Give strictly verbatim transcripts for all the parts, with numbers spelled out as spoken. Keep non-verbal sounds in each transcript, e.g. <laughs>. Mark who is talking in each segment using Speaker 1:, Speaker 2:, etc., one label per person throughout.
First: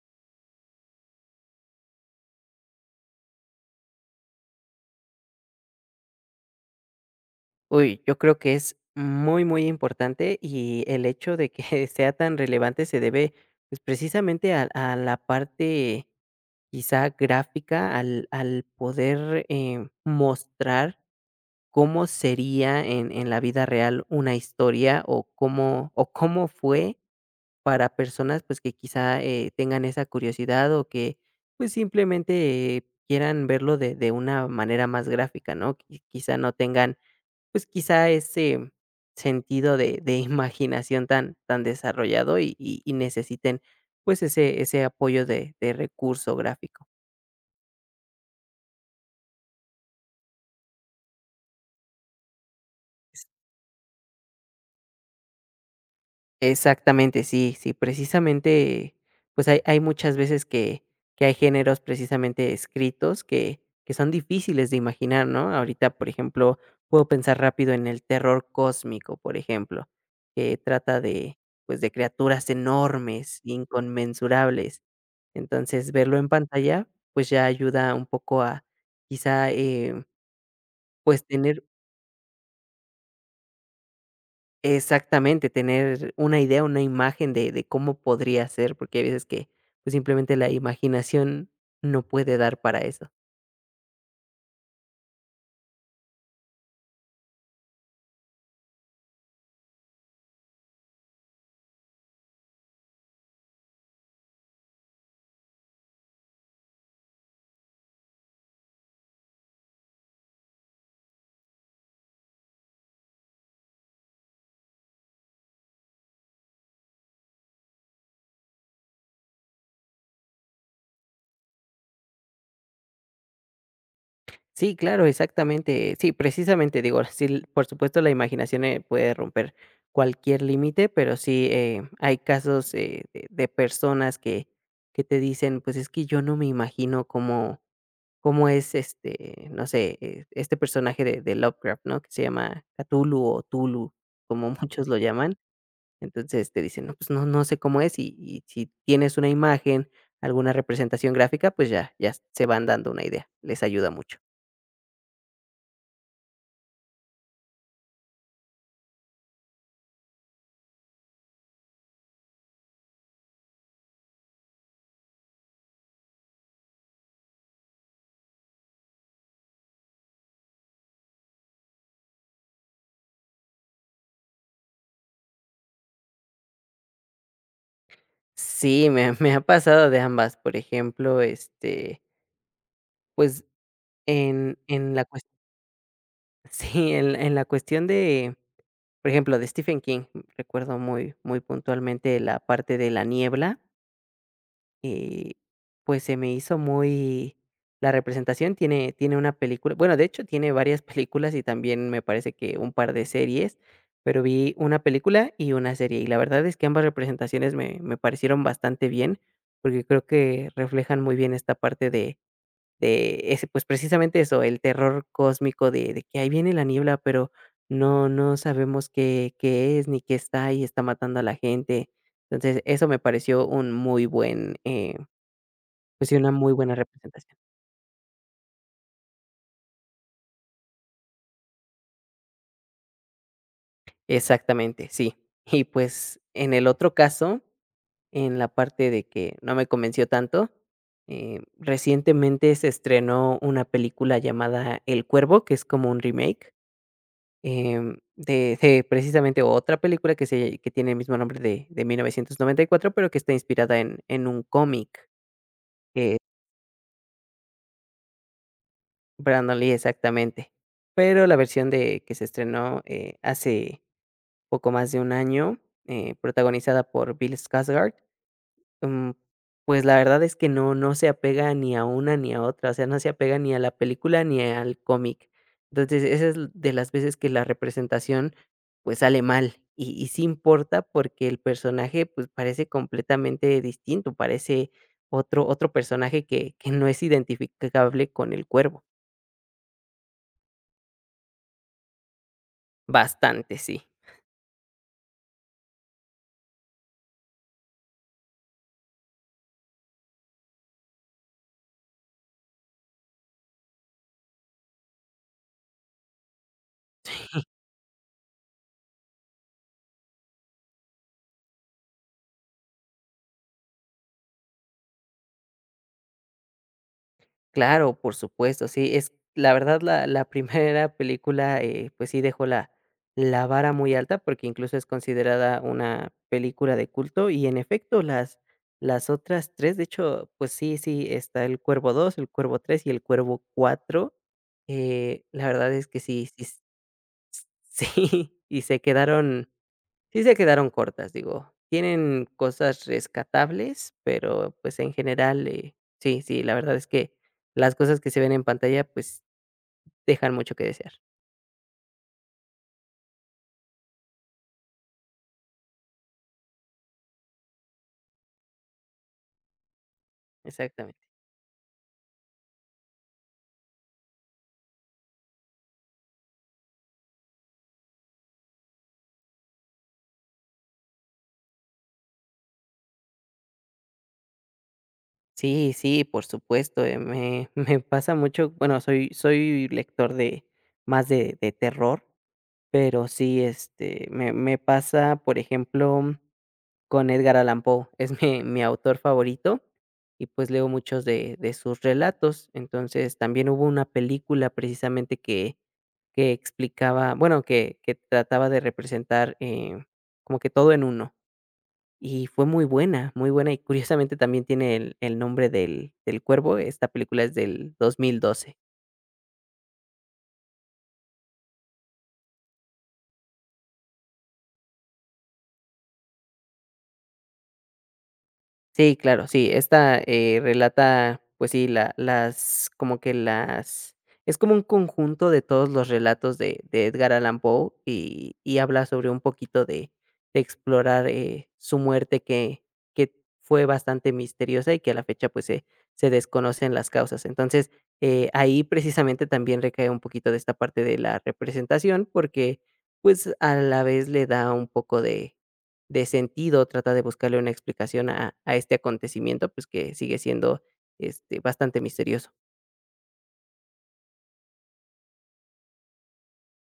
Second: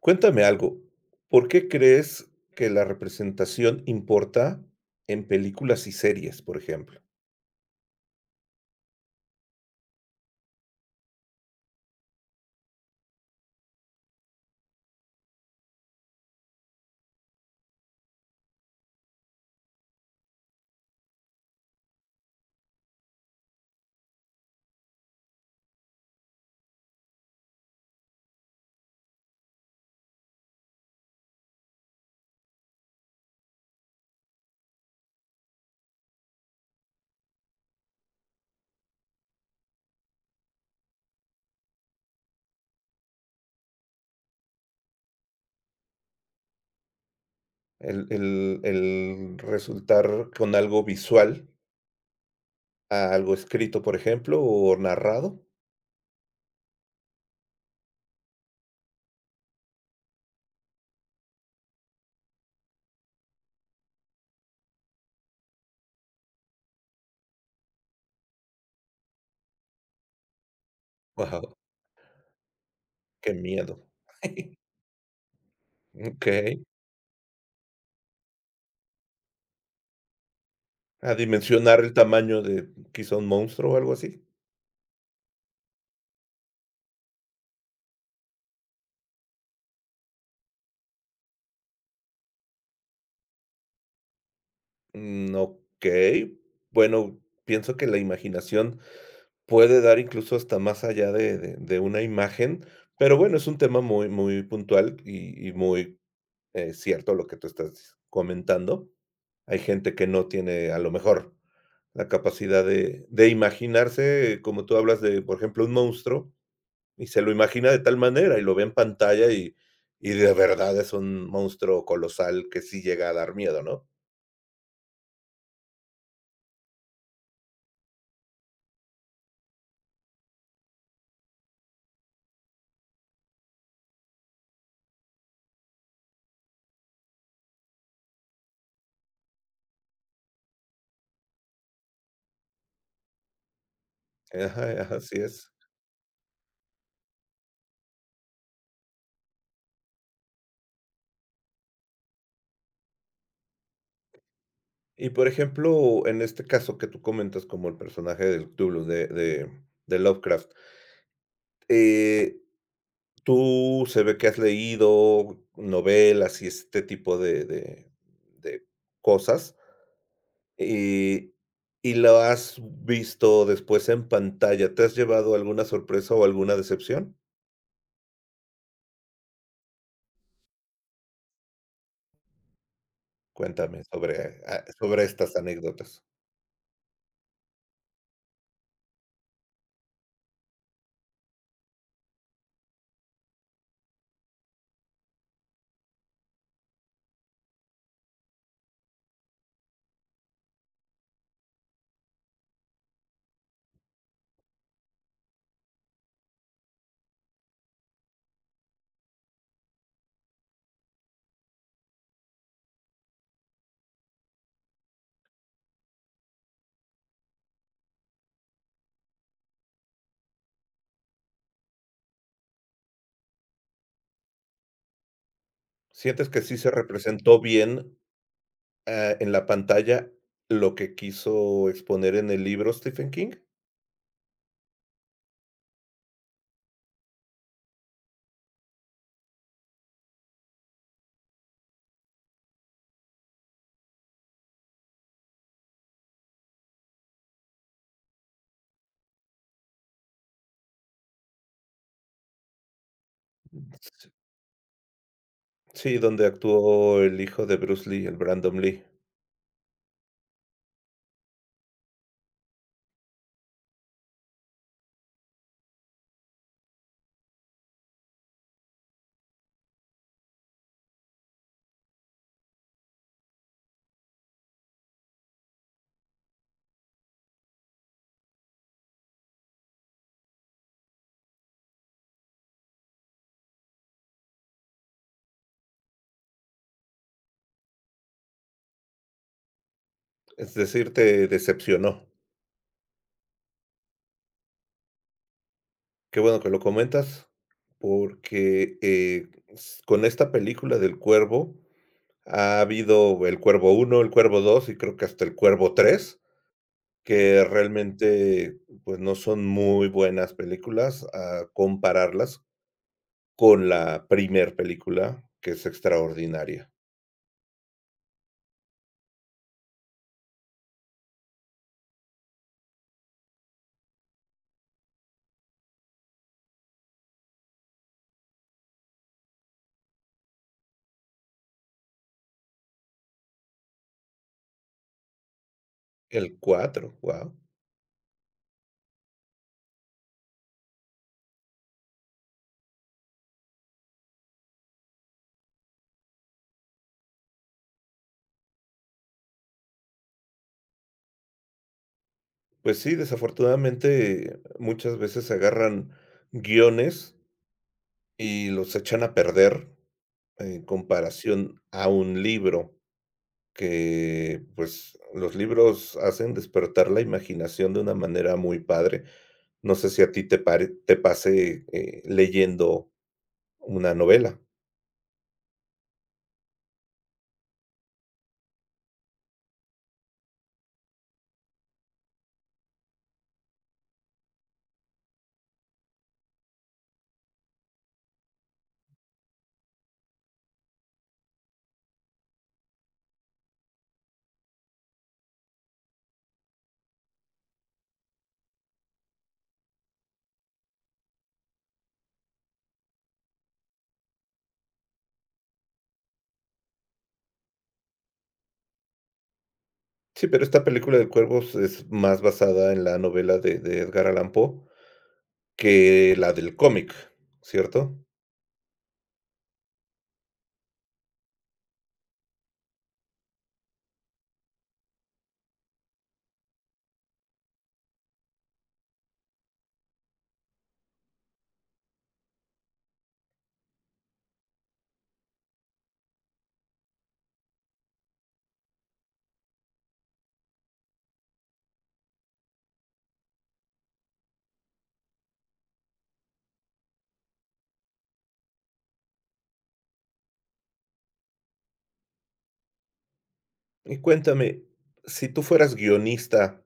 Speaker 1: Cuéntame algo, ¿por qué crees que la representación importa en películas y series, por ejemplo?
Speaker 2: Uy, yo creo que es muy, muy importante y el hecho de que <laughs> sea tan relevante se debe, pues, precisamente a a la parte quizá gráfica, al al poder, eh, mostrar cómo sería en en la vida real una historia o cómo o cómo fue para personas, pues, que quizá, eh, tengan esa curiosidad o que, pues, simplemente eh, quieran verlo de de una manera más gráfica, ¿no? Qui quizá no tengan, pues, quizá ese sentido de de imaginación tan tan desarrollado y y y necesiten, pues, ese ese apoyo de de recurso gráfico.
Speaker 1: El el el resultar con algo visual a algo escrito, por ejemplo, o narrado.
Speaker 2: Exactamente, sí, sí, precisamente, pues hay, hay muchas veces que, que hay géneros precisamente escritos que, que son difíciles de imaginar, ¿no? Ahorita, por ejemplo, puedo pensar rápido en el terror cósmico, por ejemplo, que trata de,
Speaker 1: Guau,
Speaker 2: pues, de criaturas
Speaker 1: qué
Speaker 2: enormes,
Speaker 1: miedo. <laughs>
Speaker 2: inconmensurables. Entonces, verlo en
Speaker 1: Okey.
Speaker 2: pantalla, pues ya ayuda un poco a quizá, eh,
Speaker 1: A
Speaker 2: pues tener.
Speaker 1: dimensionar el tamaño de quizá un monstruo o algo así.
Speaker 2: Exactamente, tener una idea, una imagen de de cómo podría ser, porque hay veces que, pues, simplemente la imaginación no puede dar para eso.
Speaker 1: Mm, okey. Bueno, pienso que la imaginación puede dar incluso hasta más allá de de de una imagen, pero bueno, es un tema muy muy puntual y y muy, eh, cierto lo que tú estás comentando. Hay gente que no tiene, a lo mejor, la capacidad de de imaginarse, como tú hablas de, por ejemplo, un monstruo, y se lo imagina de tal manera, y lo ve en pantalla y y de verdad es un monstruo colosal que sí llega a dar miedo, ¿no?
Speaker 2: Sí, claro, exactamente. Sí, precisamente, digo, sí, l por supuesto, la imaginación, eh, puede romper cualquier límite, pero sí, eh, hay casos, eh, de de personas que que te dicen: "Pues, es que yo no me imagino cómo cómo es, este, no sé, eh, este personaje de de Lovecraft", ¿no? Que se llama Cthulhu o Tulu, como
Speaker 1: Ajá,
Speaker 2: muchos
Speaker 1: ajá,
Speaker 2: lo
Speaker 1: así
Speaker 2: llaman.
Speaker 1: es.
Speaker 2: Entonces, te dicen: "No, pues no no sé cómo es", y y si tienes una imagen, alguna representación gráfica, pues ya ya se van dando una idea, les ayuda mucho.
Speaker 1: Y por ejemplo, en este caso que tú comentas como el personaje del Cthulhu de de de Lovecraft, eh, tú se ve que has leído novelas y este tipo de de de cosas, y y lo has visto después en pantalla, ¿te has llevado alguna sorpresa o alguna decepción?
Speaker 2: Sí, me me ha pasado de ambas, por ejemplo, este, pues,
Speaker 1: Cuéntame sobre,
Speaker 2: en
Speaker 1: ah,
Speaker 2: en la
Speaker 1: sobre
Speaker 2: cuestión,
Speaker 1: estas anécdotas.
Speaker 2: <laughs> sí, en en la cuestión de, por ejemplo, de Stephen King, recuerdo muy muy puntualmente la parte de La Niebla. Eh, pues se me hizo muy la representación tiene tiene una película, bueno, de hecho, tiene varias <laughs> películas y también me parece que un par de series, pero vi una película y una serie, y la verdad es que ambas representaciones me me parecieron bastante bien, porque creo que reflejan muy bien esta parte de de ese, pues, precisamente eso, el terror cósmico de de que ahí viene la niebla, pero no no sabemos qué qué es, ni qué está, y está matando a la gente. Entonces, eso me pareció un muy buen, eh pues sí,
Speaker 1: ¿Sientes
Speaker 2: una
Speaker 1: que
Speaker 2: muy
Speaker 1: sí se
Speaker 2: buena representación.
Speaker 1: representó bien? Ah, en la pantalla, lo que quiso exponer en el libro Stephen King,
Speaker 2: Exactamente, sí. Y pues, en el otro caso, en la parte de que no me convenció tanto, eh, recientemente se estrenó una película llamada El Cuervo, que es como un remake, em, de de precisamente otra película que se que tiene el mismo nombre de de mil novecientos noventa y cuatro, pero que está inspirada en en un cómic,
Speaker 1: sí,
Speaker 2: eh,
Speaker 1: donde actuó el hijo de Bruce Lee, el Brandon Lee.
Speaker 2: Brandon Lee, exactamente. Pero la versión de que se estrenó, eh, hace poco más de un año, eh, protagonizada por Bill Skarsgård, mm, pues, la verdad es que no no se apega ni a una ni a otra, o sea, no se apega ni a la película ni al cómic. Entonces, esa es l- de las veces que la representación, pues, sale mal, y y sí importa porque el personaje, pues, parece completamente distinto, parece otro otro personaje que que no es identificable con el cuervo.
Speaker 1: Es decir, te decepcionó.
Speaker 2: Bastante, sí.
Speaker 1: Qué bueno que lo comentas, porque, eh, s con esta película del Cuervo, ha habido El Cuervo uno, El Cuervo dos y creo que hasta El Cuervo tres, que realmente, pues, no son muy buenas películas a compararlas con la primer película, que es extraordinaria.
Speaker 2: Claro, por supuesto, sí, es la verdad la la <laughs> primera película, eh, pues sí dejó la la vara muy alta, porque incluso es considerada una película de culto y en efecto las las otras tres, de hecho, pues sí, sí, está El Cuervo dos, El Cuervo tres y El Cuervo cuatro. eh, la verdad es que sí,
Speaker 1: El
Speaker 2: sí, <laughs>
Speaker 1: cuatro, wow.
Speaker 2: sí, y se quedaron. Sí se quedaron cortas, digo, tienen cosas rescatables, pero, pues, en general, eh, sí, sí, la verdad es que las cosas que se ven en pantalla, pues, dejan mucho que desear.
Speaker 1: Pues sí, desafortunadamente, muchas veces agarran guiones y los echan a perder en
Speaker 2: Exactamente.
Speaker 1: comparación a un libro, que, pues, los libros hacen despertar la imaginación de una manera muy padre. No sé si a ti te pare te pase, eh, leyendo una novela.
Speaker 2: Sí, sí, por supuesto, eh, me <laughs> me pasa mucho, bueno, soy soy lector de más de de terror, pero sí, este, me me pasa, por ejemplo con Edgar Allan Poe, es mi mi autor favorito y, pues, leo muchos de de sus relatos. Entonces, también hubo una película precisamente que que explicaba, bueno, que que trataba de representar, eh, como que todo en uno, y fue muy buena, muy buena, y curiosamente también tiene el el nombre del del cuervo. Esta película es del dos mil doce.
Speaker 1: Sí, pero esta película del Cuervo es es más basada en la novela de de Edgar Allan Poe que la del cómic, ¿cierto?
Speaker 2: Sí, claro, sí, esta, eh, relata, pues sí, la las como que las es como un conjunto de todos los relatos de de Edgar Allan Poe y y habla sobre un poquito de de explorar, eh, su muerte que que fue bastante misteriosa y que a la fecha, pues, se se desconocen las causas. Entonces, eh, ahí precisamente también recae un poquito de esta parte de la representación, porque, pues, a la vez le da un poco de de sentido, trata de buscarle una explicación a a este acontecimiento, pues, que sigue siendo, este, bastante misterioso.
Speaker 1: Y cuéntame, si tú fueras guionista,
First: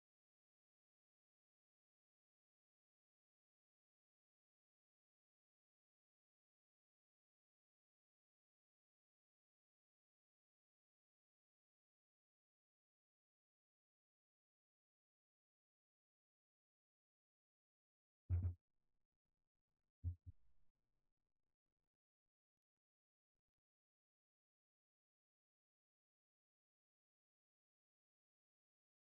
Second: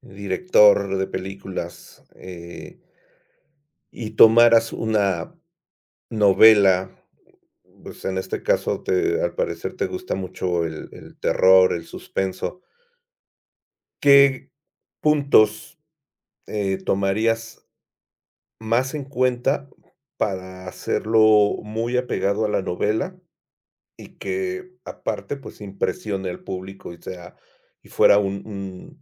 Speaker 1: director de películas, eh, y tomaras una novela, pues en este caso te, al parecer te gusta mucho el, el, terror, el suspenso, ¿qué puntos eh, tomarías más en cuenta para hacerlo muy apegado a la novela y que aparte pues impresione al público y sea y fuera un,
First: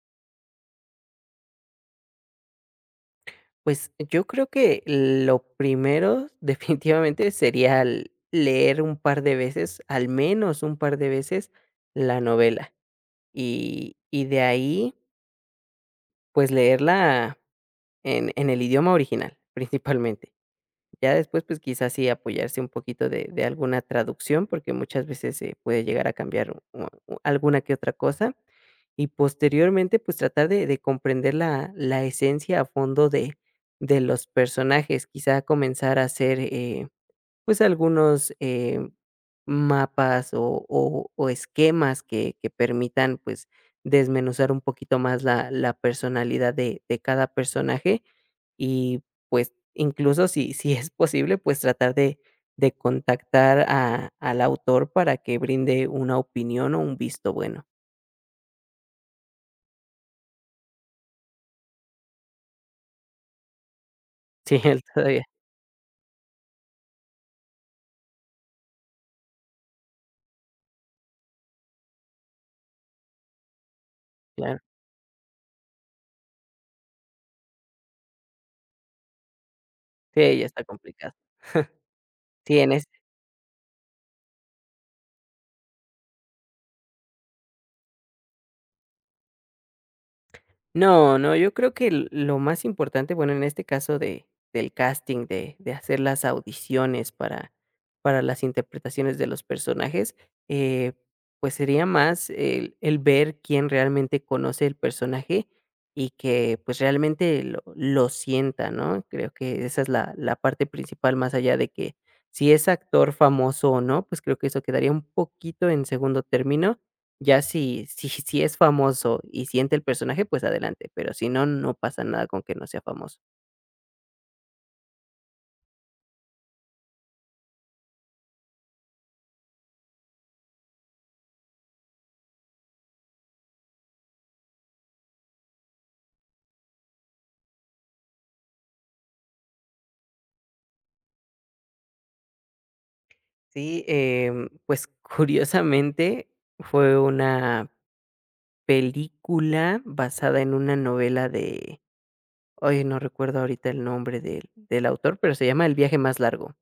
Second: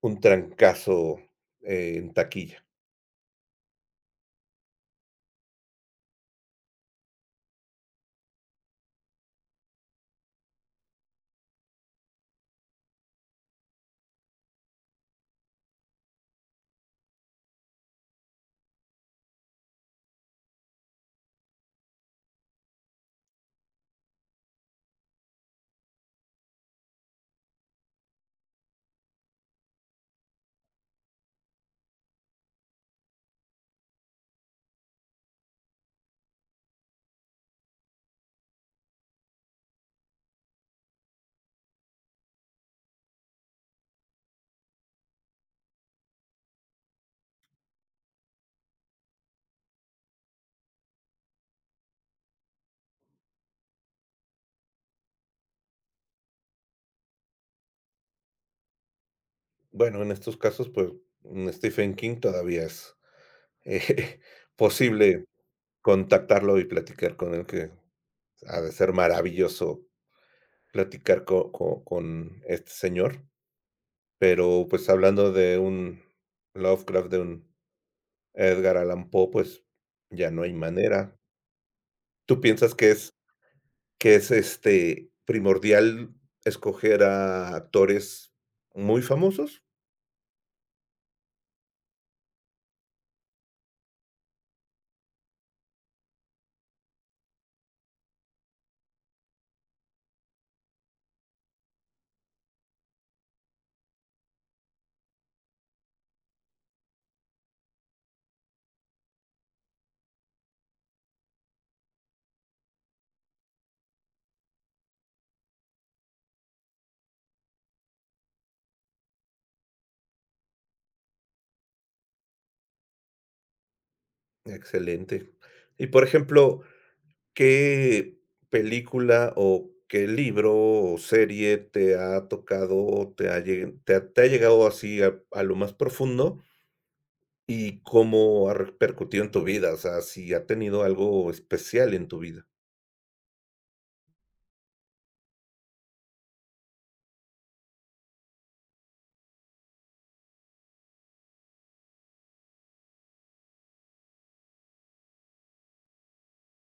Speaker 1: Un trancazo eh, en taquilla?
Speaker 2: Pues, yo creo que lo primero <laughs> definitivamente sería l leer un par de veces, al menos un par de veces, la novela, y y de ahí, pues, leerla en en el idioma original, <laughs> principalmente. Ya después, pues quizás sí apoyarse un poquito de, de alguna traducción, porque muchas veces se puede llegar a cambiar u- u- alguna que otra cosa. Y posteriormente, pues tratar de, de comprender la, la esencia a fondo de, de los personajes. Quizá comenzar a hacer eh, pues, algunos, eh, mapas o o o esquemas que que permitan, pues, desmenuzar un poquito más la la personalidad de de cada personaje y, pues, incluso si <laughs> si es posible, pues, tratar de de contactar a al autor para que brinde una opinión o un visto bueno. <laughs>
Speaker 1: Bueno, en estos casos, pues, mm, Stephen King todavía es, eh, <laughs>
Speaker 2: Sí, él todavía,
Speaker 1: posible contactarlo y platicar con él, que ha de ser maravilloso platicar co co con este señor.
Speaker 2: claro.
Speaker 1: Pero, pues, hablando de un Lovecraft, de un Edgar Allan Poe, pues, ya
Speaker 2: Sí,
Speaker 1: no
Speaker 2: ya
Speaker 1: hay
Speaker 2: está complicado.
Speaker 1: manera.
Speaker 2: <laughs>
Speaker 1: ¿Tú
Speaker 2: Sí, en.
Speaker 1: piensas que es que es, este, primordial escoger a actores muy famosos?
Speaker 2: No, no, yo creo que l lo más importante, bueno, en este caso de del casting, de de hacer las audiciones para para las interpretaciones de los personajes, eh, pues, sería más el el ver quién realmente conoce el personaje y que, pues, realmente lo lo sienta, ¿no? Creo que esa es la la parte principal, más allá de que si es actor famoso o no, pues, creo que eso quedaría un poquito en segundo término, ya si si si es famoso y siente el personaje, pues adelante, pero si no, no pasa nada con que no sea famoso.
Speaker 1: Excelente. Y por ejemplo, ¿qué película o qué libro o serie te ha, tocado, te ha, lle- te ha- te ha llegado así a, a lo más profundo y cómo ha repercutido en tu vida? O sea, si ha tenido algo especial en tu vida.
Speaker 2: Sí, em, pues <laughs> curiosamente fue una película basada en una novela de, oye no recuerdo ahorita el nombre del del autor, pero se llama El viaje más largo.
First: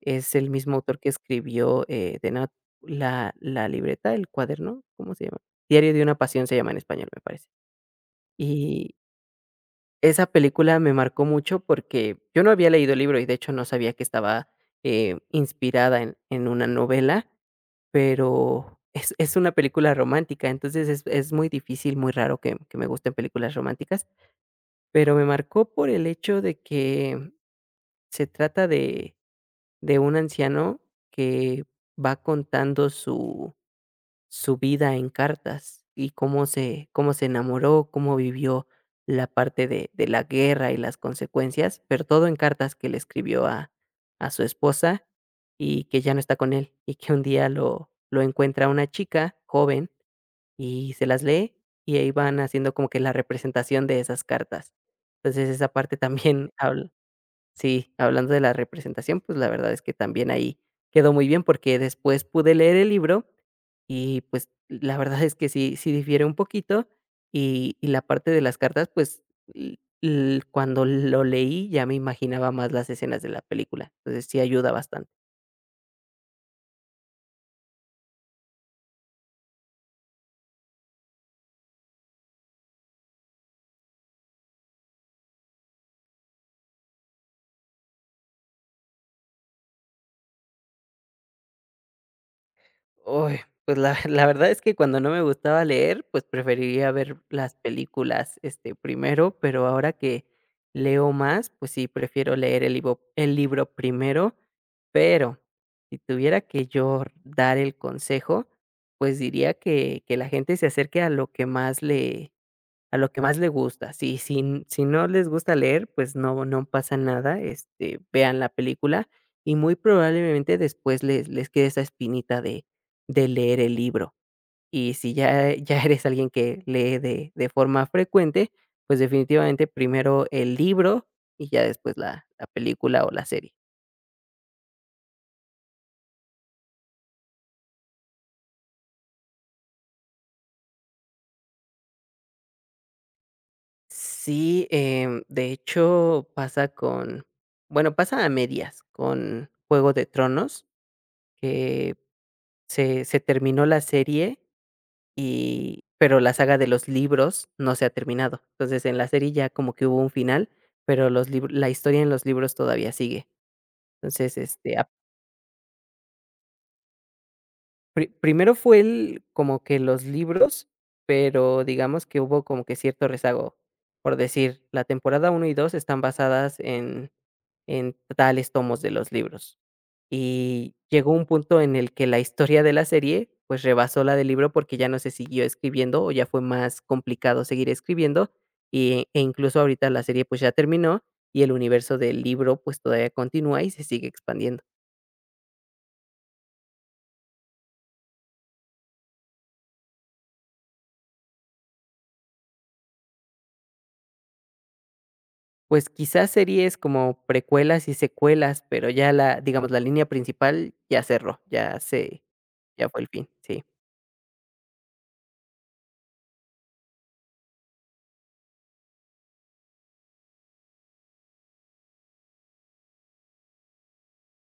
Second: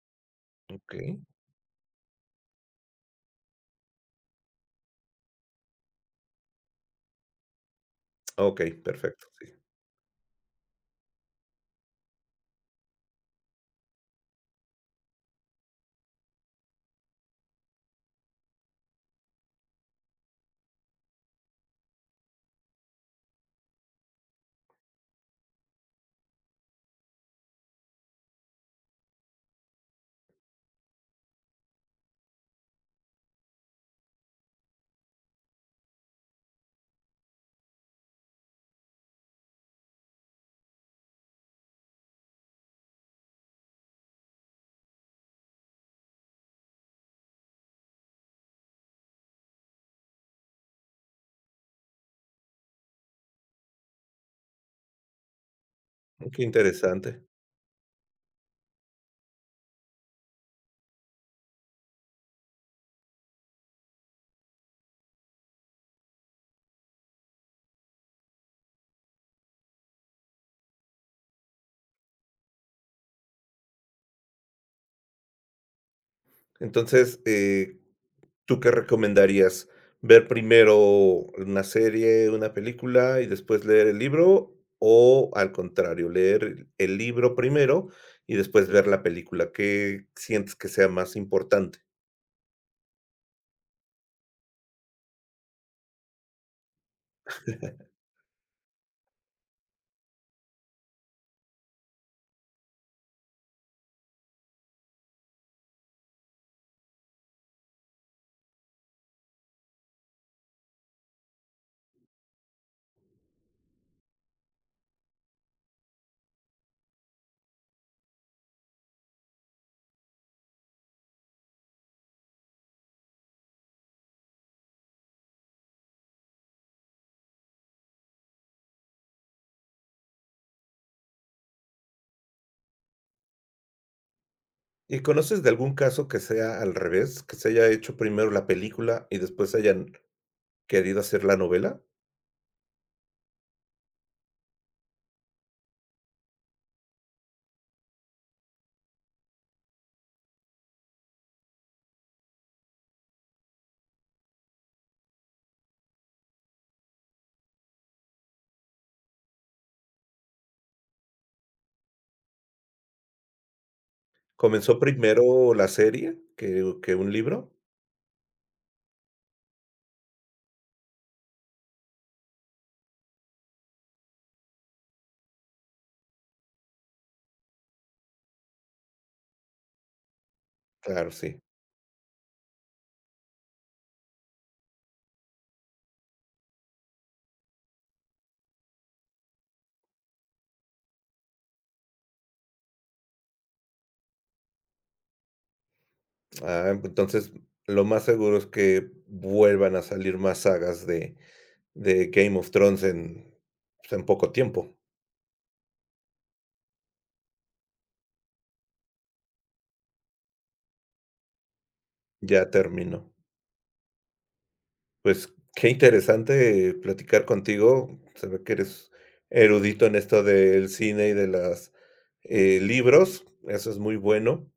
Speaker 2: Es el mismo
Speaker 1: Ok,
Speaker 2: autor que escribió, eh, The Nat, la la libreta, el cuaderno, ¿cómo se llama? Diario de una pasión se llama en español, me parece.
Speaker 1: ok,
Speaker 2: Y
Speaker 1: perfecto. Sí.
Speaker 2: esa película me marcó mucho porque yo no había leído el libro y de hecho no sabía que estaba, eh, inspirada en en una novela, pero es es una película romántica, entonces es es muy difícil, muy raro que que me gusten películas románticas, pero me marcó por el hecho de que se trata de de un anciano que va contando su su vida en cartas y cómo se, cómo se enamoró, cómo vivió la parte de, de la guerra y las consecuencias, pero todo en cartas que le escribió a, a su esposa y que ya no está con él y que un día lo, lo encuentra una chica joven y se las lee y ahí van haciendo como que la representación de esas cartas. Entonces esa parte
Speaker 1: Qué
Speaker 2: también <laughs> habla,
Speaker 1: interesante.
Speaker 2: sí, hablando de la representación, pues la verdad es que también ahí quedó muy bien porque después pude leer el libro y, pues, la verdad es que sí sí difiere un poquito, y y la parte de las cartas, pues, l l cuando lo leí ya me imaginaba más las escenas de la película, entonces sí ayuda bastante.
Speaker 1: Entonces, eh, ¿tú qué recomendarías? ¿Ver primero una serie, una película y después leer el libro? O al contrario, leer el libro primero y después ver la película. ¿Qué sientes que sea más importante?
Speaker 2: Uy, pues la <laughs> la verdad es que cuando no me gustaba leer, pues preferiría ver las películas, este, primero, pero ahora que leo más, pues sí, prefiero leer el libro el libro primero, pero si tuviera que yo dar el consejo, pues diría que que la gente se acerque a lo que más le a lo que más le gusta. Si si si no les gusta leer, pues no no pasa nada, este, vean la película y muy probablemente después les les quede esa espinita de de leer el libro. Y si ya <laughs> ya eres alguien que lee de de forma frecuente, pues definitivamente primero el libro y ya después la la película o la serie.
Speaker 1: ¿Y conoces de algún caso que sea al revés, que se haya hecho primero la película y después hayan querido hacer la novela?
Speaker 2: Sí, em, de hecho pasa con, bueno, pasa a medias con Juego de Tronos, que Se se terminó la serie y pero la saga de los libros no se ha terminado. Entonces, en la serie ya como que hubo un final, pero los libr la historia en los libros todavía sigue. Entonces, este,
Speaker 1: ¿Comenzó
Speaker 2: a
Speaker 1: primero la serie que, que un libro?
Speaker 2: pri primero fue el como que los libros, pero digamos que hubo como que cierto rezago. Por decir, la temporada uno y dos están basadas en en tales tomos de los libros. Y
Speaker 1: Claro,
Speaker 2: llegó un
Speaker 1: sí.
Speaker 2: punto en el que la historia de la serie, pues, rebasó la del libro porque ya no se siguió escribiendo, o ya fue más complicado seguir escribiendo, y e incluso ahorita la serie, pues, ya terminó, y el universo del libro, pues, todavía continúa y se sigue expandiendo.
Speaker 1: Ah, entonces lo más seguro es que vuelvan a salir más sagas de, de Game of Thrones en, pues, en poco tiempo.
Speaker 2: Pues, quizás series como precuelas y secuelas, pero ya la digamos, la línea principal ya cerró, ya se,
Speaker 1: Ya
Speaker 2: ya fue el
Speaker 1: terminó.
Speaker 2: fin, sí.
Speaker 1: Pues qué interesante platicar contigo. Se ve que eres erudito en esto del cine y de los libros. Eso es muy bueno.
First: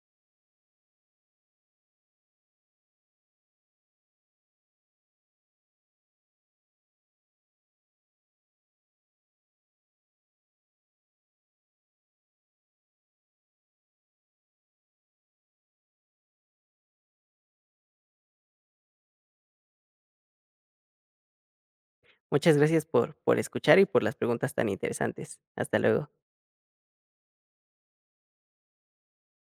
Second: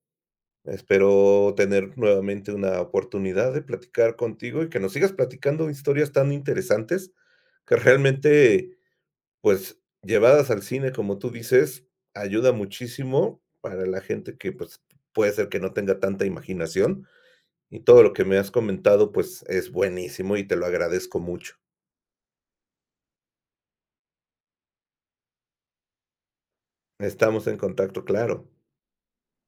Speaker 1: Espero tener nuevamente una oportunidad de platicar contigo y que nos sigas platicando historias tan interesantes que realmente, pues, llevadas al cine, como tú dices, ayuda muchísimo para la gente que, pues, puede ser que no tenga tanta imaginación, y todo lo que me has comentado, pues, es buenísimo y te lo agradezco mucho.
Speaker 2: Muchas gracias por por escuchar y por las preguntas tan interesantes. Hasta luego.
Speaker 1: Estamos en contacto, claro.